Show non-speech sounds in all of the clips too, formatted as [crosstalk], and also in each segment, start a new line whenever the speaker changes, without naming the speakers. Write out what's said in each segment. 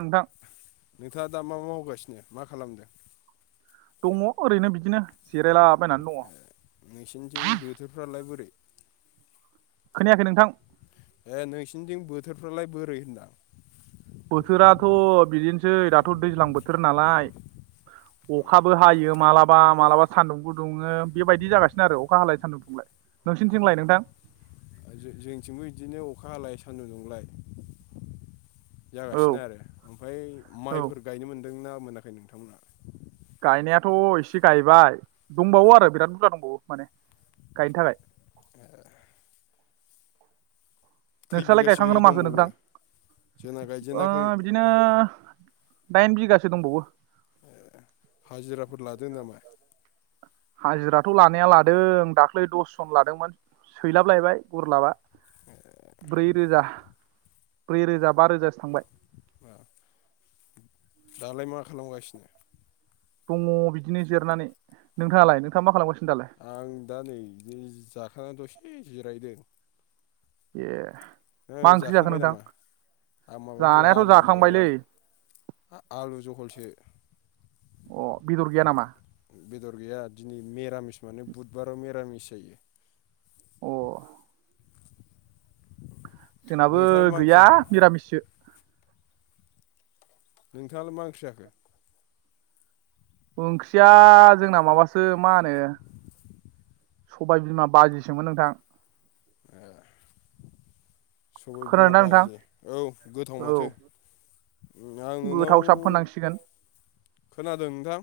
नोंथां
नोंथांङा दा मा मा मावगासिनो, मा खालामदों?
दङ ओरैनो बिदिनो जिरायलाबायनानै दङ।
नोंसोरनिथिं बोथोरफ्रालाय बोरै
खोनायाखै नोंथां
ए नोंसिनिथिं बोथोरफ्रालाय बोरै होनदां
बोथोराथ' बिदिनोसै दाथ' दैज्लां बोथोर नालाय अखाबो हायो मालाबा मालाबा सान्दुंबो दुङो बेबायदि जागासिनो आरो अखा हालाय सान्दुं दुंलाय नोंसिनिथिंलाय नोंथां
जोंनिथिंबो बिदिनो अखा हालाय सान्दुं दुंलाय
औ
जागासिनो आरो ओमफ्राय
औ
माइफोर गायनो मोनदोंना मोनाखै नोंथांमोनहा
गायनायाथ' एसे गायबाय दंबावो आरो बिराद बुरजा दंबावो माने गायनो थाखाय
[unintelligible] खै
नोंस्रालाय
बिगासो
गायखांखोना माखो
दंबावो
नोंथां
जोंना
ओ
गायजेनाखै
बिदिनो दाइन बिगासो दंबावो
हाजिराफोर लादों नामा
हाजिराथ' लानाया लादों दाख्लै दसजन लादोंमोन सैलाब लायबाय गुरलाबा ब्रै रोजा ब्रै रोजा बा रोजासो थांबाय
बा दालाय मा खालामगासिनो
दङ बिदिनो जिरायनानै नोंथाङालाय नोंथाङा मा खालामगासिनो दालाय
आं दा नै बिदि जाखांना दसे जिरायदों
ए
ओ
मा ओंख्रि जाखो
जाखांबाय
नोंथां
नामा माबासो
जानायाथ'
आलुजों
जाखांबायलै
आलु जहलसो
अ बेदर गैया नामा
बेदर गैया दिनै मिरामिस माने बुधबाराव मिरामिस जायो
अ जोंनाबो
नोंथाङालाय मा ओंख्रि
गैया
जाखो
निरामिससो
नोंथाङालाय मा ओंख्रि जाखो
ओंख्रिया जोंना माबासो मा होनो सबाय बिमा बाजिसोमोन नोंथां
[unintelligible] सबाय बिमा
खोनादोंना नोंथां
बाजि औ गोथाव माथो उम, आं नोंनाव
गोथावसाब होननांसिगोन
खोनादों नोंथां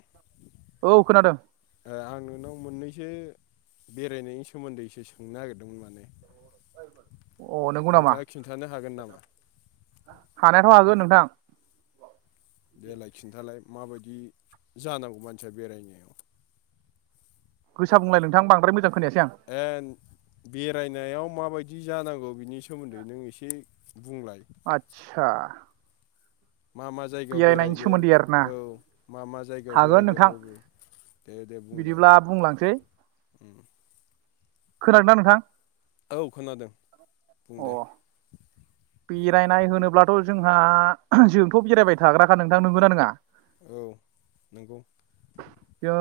औ खोनादों
ए आं नोंनाव मोननैसो बेरायनायनि सोमोन्दै एसे सोंनो नागिरदोंमोन माने
अ नंगौ नामा
नोंथाङा खिन्थानो हागोन नामा
हानायाथ' हागोन नोंथां
देलाय खिन्थालाय माबायदि जानांगौ मानसिया बेरायनायाव
गोसा बुंलाय नोंथां बांद्राय मोजां खोनायासै आं
ए बेरायनायाव माबायदि जानांगौ बिनि सोमोन्दै नों एसे बुंलाय
आतसा
मा-मा जायगायाव बेरायगोन
आरोना
औ मा-मा जायगायाव
हागोन
बेरायगोन
नोंथां
बबे
बिदिब्ला बुंलांसै
उम
खोनादोंना नोंथां
औ खोनादों बुं
अ
दे
बेरायनाय होनोब्लाथ' जोंहा जोंथ' बेरायबाय थाग्राखा नोंथां नंगोना नङा
औ नंगौ
[inaudible] जों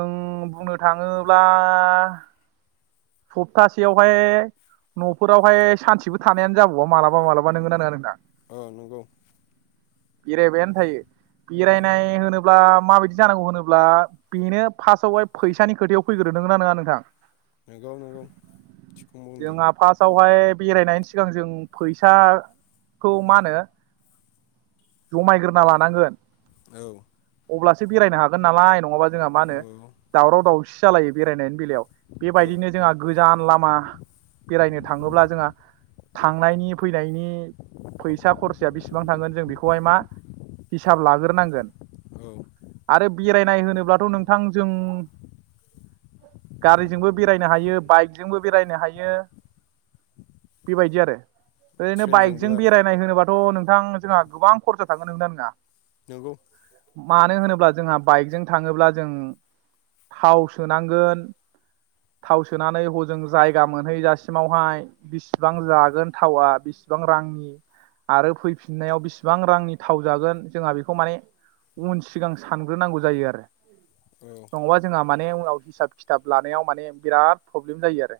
बुंनो थाङोब्ला सप्तासेयावहाय न'फोरावहाय सानसेबो थानायानो जाबावा माबा मालाबा नोंगोना नङा नोंथां
औ नंगौ
बेरायबायानो थायो
औ
बेरायनाय होनोब्ला माबायदि जानांगौ होनोब्ला बेनो फार्स्टआवहाय फैसानि खोथायाव फैग्रो नों नना नङा नोंथां
नंगौ- नंगौ थिखौनो बुंदों
जोंहा फार्स्टआवहाय बेरायनायनि सिगां जों फैसाखौ मा होनो जमायग्रोना लानांगोन
औ
अब्लासो बेरायनो हागोन नालाय नङाबा जोंहा मा होनो
औ
दावराव दावसि जालायो बेरायनायनि बेलायाव
औ
बेबायायदिनो
औ
जोंहा गोजान लामा बेरायनो थाङोब्ला जोंहा थांनायनि फै फनायनि फैसा खरसाया बेसेबां थांगोन जों बेखौहाय मा हिसाब लाग्रोनांगोन
औ
आरो बेराय नाय होनोब्लाथ' नोंथां जों गारिजोंबो बेरायनो हायो बाइकजोंबो बेरायनो हायो बेबायदि आरो ओरैनो
ट्रेनजोंबो
बाइकजों
आरो
बेरायनाय होनोबाथ' नोंथां जोंहा गोबां खरसा थांगोन नोंना नङा
नंगौ
मानो होनोब्ला जोंहा बाइकजों थाङोब्ला जों थाव सोनांगोन थाव सोनानै हजों जायगा मोनहैजासिमावहाय बेसेबां जागोन थावआ बेसेबां र रांनि आरो फैफिननायाव बेसेबां रांनि थाव जागोन जोंहा बेखौ माने उन सिगां सानग्रोनांगौ जायो आरो
औ
नङाबा जोंहा माने उनाव हिसाब खिथाब लानायाव माने बिराद प्रब्लेम जायो आरो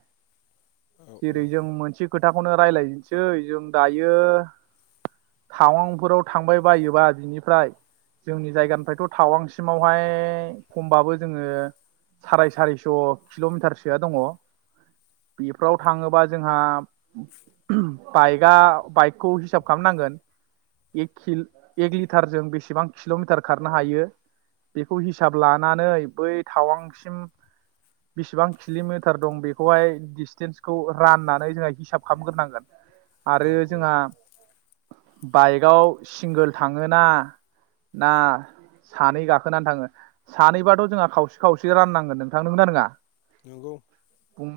औ औ
जेरै जों मोनसे खोथाखौनो रायजलायजनसै जों दायो टाउनफोराव थांबाय बायोबा बिनिफ्राय जोंनि जायगानिफ्रायथ' थावांसिमावहाय खमबाबो जोङो साराय सारिस' किल'मिटारसोआ दङ बेफोराव थाङोबा जोंहा बाइकआ बाइकखौ हिसाब खालामनांगोन कि एक लिटारजों बेसेबां किल'मिटार खारनो हायो बेखौ हिसाब लानानै बै थावांसिम बेसेबां किल'मिटार दं बेखौहाय डिसटेन्सखौ राननानै जोंहा हिसाब खालामग्रोनांगोन
औ
आरो
औ
जोंहा बाइकआव सिंगोल थाङोना ना सानै गाखोनानै थाङो सानैबाथ' जोंहा खावसे खावसे राननांगोन नोंथां नना नङा
नंगौ
नो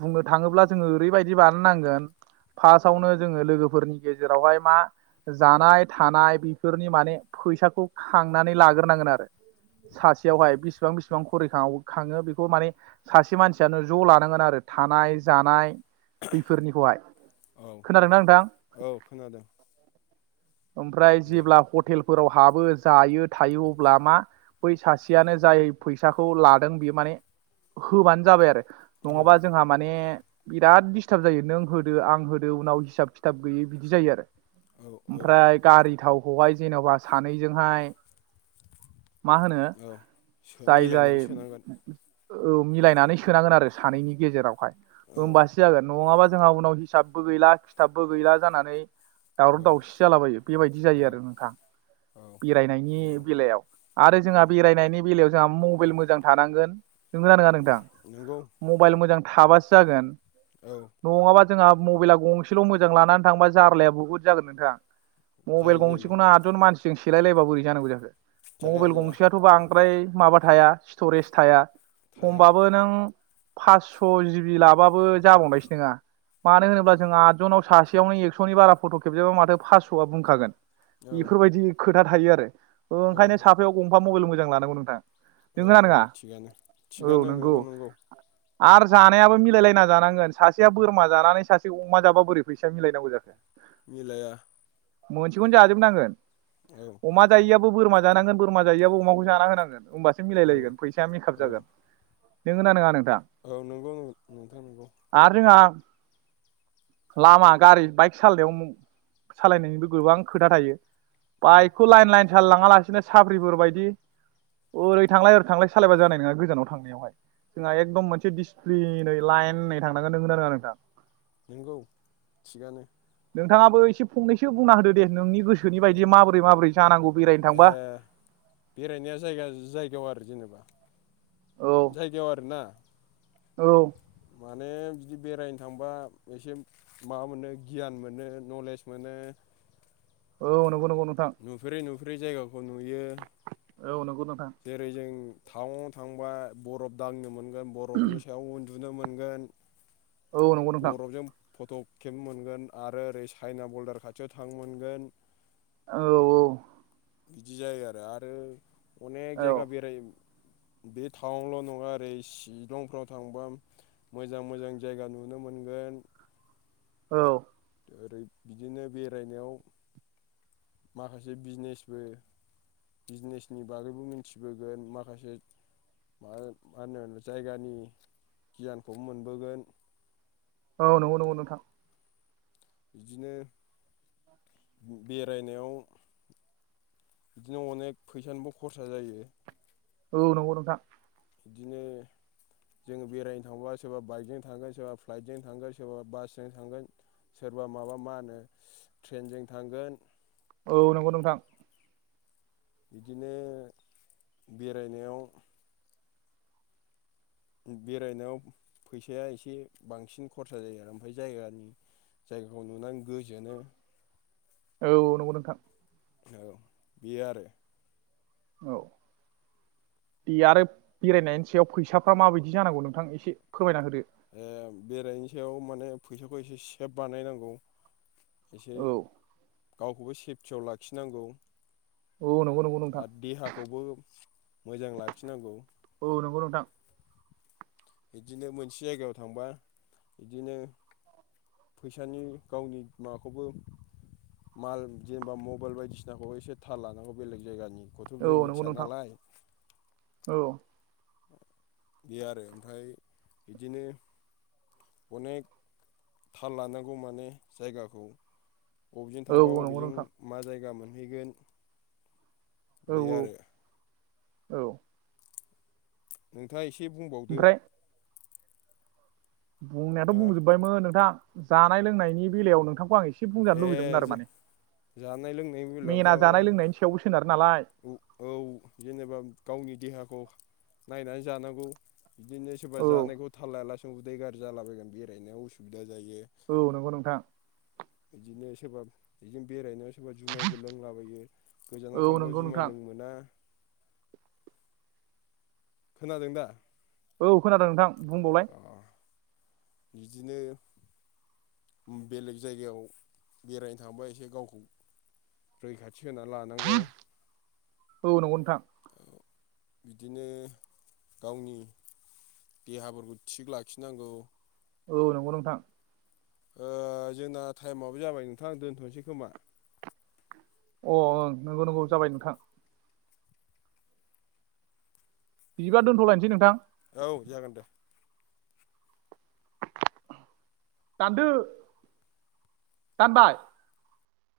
बुंनो थाङोब्ला जोङो ओरैबायदि बानाय नांगोन फार्स्टआवनो जोङो लोगोफोरनि गेजेरावहाय मा जानाय थानाय बेफोरनि माने फैसाखौ खांनानै लाग्रोनांगोन आरो
औ
सासेयावहाय बेसिबां बिसिबां खरि खाङो बेखौ माने सासे मानसियानो ज' लानांगोन आरो थानाय जानाय बैफोरनिखौहाय खोनादोंनाा
जागोन
नोंथां
औ खोनादों
ओमफ्राय
दे
जेब्ला हटेलफोराव हाबो जायो थायो अब्ला मा बै सासेयानो जाय फैसाखौ लादों बे माने होबानो जाबाय आरो
औ
नङाबा जोंहा माने बिराद खिथाब जायो नों होदो आं होदो उनाव हिसाब खिथाब गैयै बिदि जायो आरो
औ औ
ओमफ्राय गारि थावखौहाय जेन'बा सानैजोंहाय मा होनो
औ
जाय- जाय
मिलायनानै सोनांगोन
औ मिलायनानै सोनांगोन आरो सानैनि गेजेरावहाय
औ
ओमबासो जागोन नंगाबा जोंहा उनाव हिसाबबो गैला खिथाबबो गैला जानानै
औ
दावराव - दावसि जालाबायो बेबायदि जायो
औ
आरो नोंथां
औ
बेरायनायनि
नंगौ
बेलायाव आरो
औ
जोंहा बेरायनायनि बेलायाव जोंहा मबेल मोजां थांनांगोन नंगौ ना नङा
उम
नोंथां
नंगौ
मबायल मोजां थाबासो जागोन
औ
नङाबा जोंहा मबाइला गंसेल' मोजां लानानै थांबा जार्लाया बहुत जागोन नोंथा मबायल
जायो जायो
गंसेखौनो आदजन मानसिजों सेलायलायबा बोरै जानांगौ जाखो
जाया
मबेल
जाया
गंसेआथ' बांद्राय माबा थाया स्ट'रेज थाया
थाया
खमबाबो नों फासस' जिबि लाबाबो जाबावनायसो नङा मानो
औ
होनोब्ला जों आदजनाव सासेयावनो एकस'नि बारा फट' खेबजाबा माथो फासस'आ बुंखागोन
औ
बेफोरबायदि खोथा थायो आरो
औ
ओंखायनो साफायाव गंफा मबाइल मोजां लानांगौ नोंथां
औ
नोंगोना
औ
नोङा
थिगानो थिगानो नंगौ नंगौ
आर जानायाबो मिलायलायना जानांगोन सासेया बोरमा जानानै सासे अमा जाबा बोरै फैसा मिलायनांगौ जाखो
मिलाया
मोनसेखौनो जाजोबनांगोन
औ
अमा जायैआबो बोरमा जानांगोन बोरमा जायैआबो अमाखौ जाना होनांगोन। होमबासो
औ
मिलायलायगोन फैसाया मेकाप
औ
जागोन। नोंगौना नङा नों
औ नंगौ नोंथां नंगौ
आरो [inaudible] लामा गारि बाइक सालायनायाव सालायनायनिबो गोबां खोथा थायो‌।
औ
बाइकखौ लाइन
थायो
लइन सालाय लांङा लासिनो साप्रिफोर बायदि ओरै थांलाय ओरै थांलाय सालायबा जानाय नङा गोजानाव थांनायावहाय जोंहा एकदम मोनसे डिसिप्लिनै लाइनै थांनांगोन नोंगौ ना नङा नोंथां
नंगौ थिगानो
नोंथाङाबो एसे फंनैसो बुंना होदो दे नोंनि गोसोनि बायदियै माबोरै माबोरै जानांगौ बेरायनो थांबा
ए बेरायनाया जायगा जायगायाव आरो जेनेबा
औ
जायगायाव आरोना
औ
माने बिदि बेरायनो थांबा एसे माबा मोनो गियान मोनो नलेज मोनो
औ नंगौ नंगौ नोंथां
नुफेरै नुफेरै जायगा
औ नोंगौ नों
जेरै जों टाउनाव थांबा बरफ दांनो मोनगोन बरफनि सायाव उन्दु दुनो मोनगोन
औ नंगौ नोंथां
बरफजों फट' खेबनो मोनगोन आरो ओरै चाइना बरदार खाथियाव थांनो मोनगोन।
औ औ
बिदि जायो आरो आरो अनेक
औ
जायगा बेराय बे टाउनल' नङा ओरै सिलंफ्राव थांबा मोजां मोजां जायगा नुनो मोनगोन
औ
ओरै बिदिनो बेरायनायाव माखासे बिजनेसबो बिजनेसनि बागैबो मिथिबोगोन माखासे मा होन मा होनो जायगानि गियानखौ मोनबोगोन।
औ नंगौ नंगौ नोंथां
बिदिनो बेरायनायाव बिदिनो अनेक फैसानिबो खरसा जायो।
औ नोंगौ नोंथां
बिदिनो जों बेरायनो थांबा सोरबा बाइकजों थांगोन सोरबा फ्लाइटजों थांगोन सोरबा बासजों थांगोन। सोरबा माबा मा होनो ट्रेनजों थांगोन।
औ नंगौ नोंथां
बिदिनो बेरायनायाव ओम बेरायनायाव फैसाया एसे बांसिन खरसा जायो आरो ओमफाय जायगानि जायगाखौ नुनानै गोजोनो।
औ नंगौ नोंथां।
औ बियो आरो।
औ बेयो आरोब बेरायनायनि सायाव फैसाफ्रा माबायदि जानांगौ नोंथां एसे फोरमायना होदो।
ओ बेरायनि सायाव माने फैसाखौ एसे सेफ बानायनांगौ। एसे
औ
गावखौबो सेफटियाव लाखिनांगौ।
औ नंगौ नंगौ नोंथां
आद देहाखौबो मोजां लाखिनांगौ।
औ नंगौ नोंथां
इदिनो मोनसे जायगायाव थांबा इदिनो फैसानि गावनि माबाखौबो‌ माल जेनेबा मबाइल बायदिसिनाखौ एसे थाल लानांगौ बेलेग जायगानि
औ नंगौ नोंथां औ।
बे आरो ओमफाय बिदिनो अनेक थाल लानांगौ माने जायगाखौ। बबेजों
औ
थांबा
औ नंगौ
बबेजों
नोंथां
मा जायगा मोनहैगोन
औ
बे
औ
आरो।
औ
नोंथाङा एसे बुंबावदो।
ओमफ्राय बुंनायाथ'
हा
बुंजोब्बायमोन नोंथां जानाय लोंनायनि बेलायाव नोंथांखौ आं एसे एसे बुंजानो
ए
लुबैदोंमोन आरो माने
जानाय लोंनायनि
मेना जानाय लोंनायनि सायावबो सोनारो नालाय
उ औ जेनेबा गावनि देहाखौ नायनानै जानांगौ। बिदिनो सोरबा
औ
जानायखौ थाल लायालासो उदै गाज्रि जालाबायगोन बेरायनायाव उसुबिदा
औ नंगौ नोंथां।
इदिनो सोरबाब इदिनो बेरायनायाव सोरबा जुमायबो लोंलाबा
औ
थांबा
नंगौ
जुमाय
नोंथां
लों मोना। खोनादों दा?
औ खोनादों नोंथां बुंबावलाय।
अ बिदिनो उम बेलेग जायगायाव बेरायनो थांबा एसे गावखौ रैखा थि होना लानांगौ।
औ नंगौ नोंथां
औ बिदिनो गावनि देहाफोरखौ थिग लाखिनांगौ
औ नंगौ नोंथां।
ओ जोंना टाइमाबो जाबाय नोंथां दोन्थ'नोसै खोमा?
अ ओं नंगौ नंगौ जाबाय नोंथां। बिदिबा दोनथ'लायनोसै नोंथां?
औ जागोन दे।
दानदो दानबाय?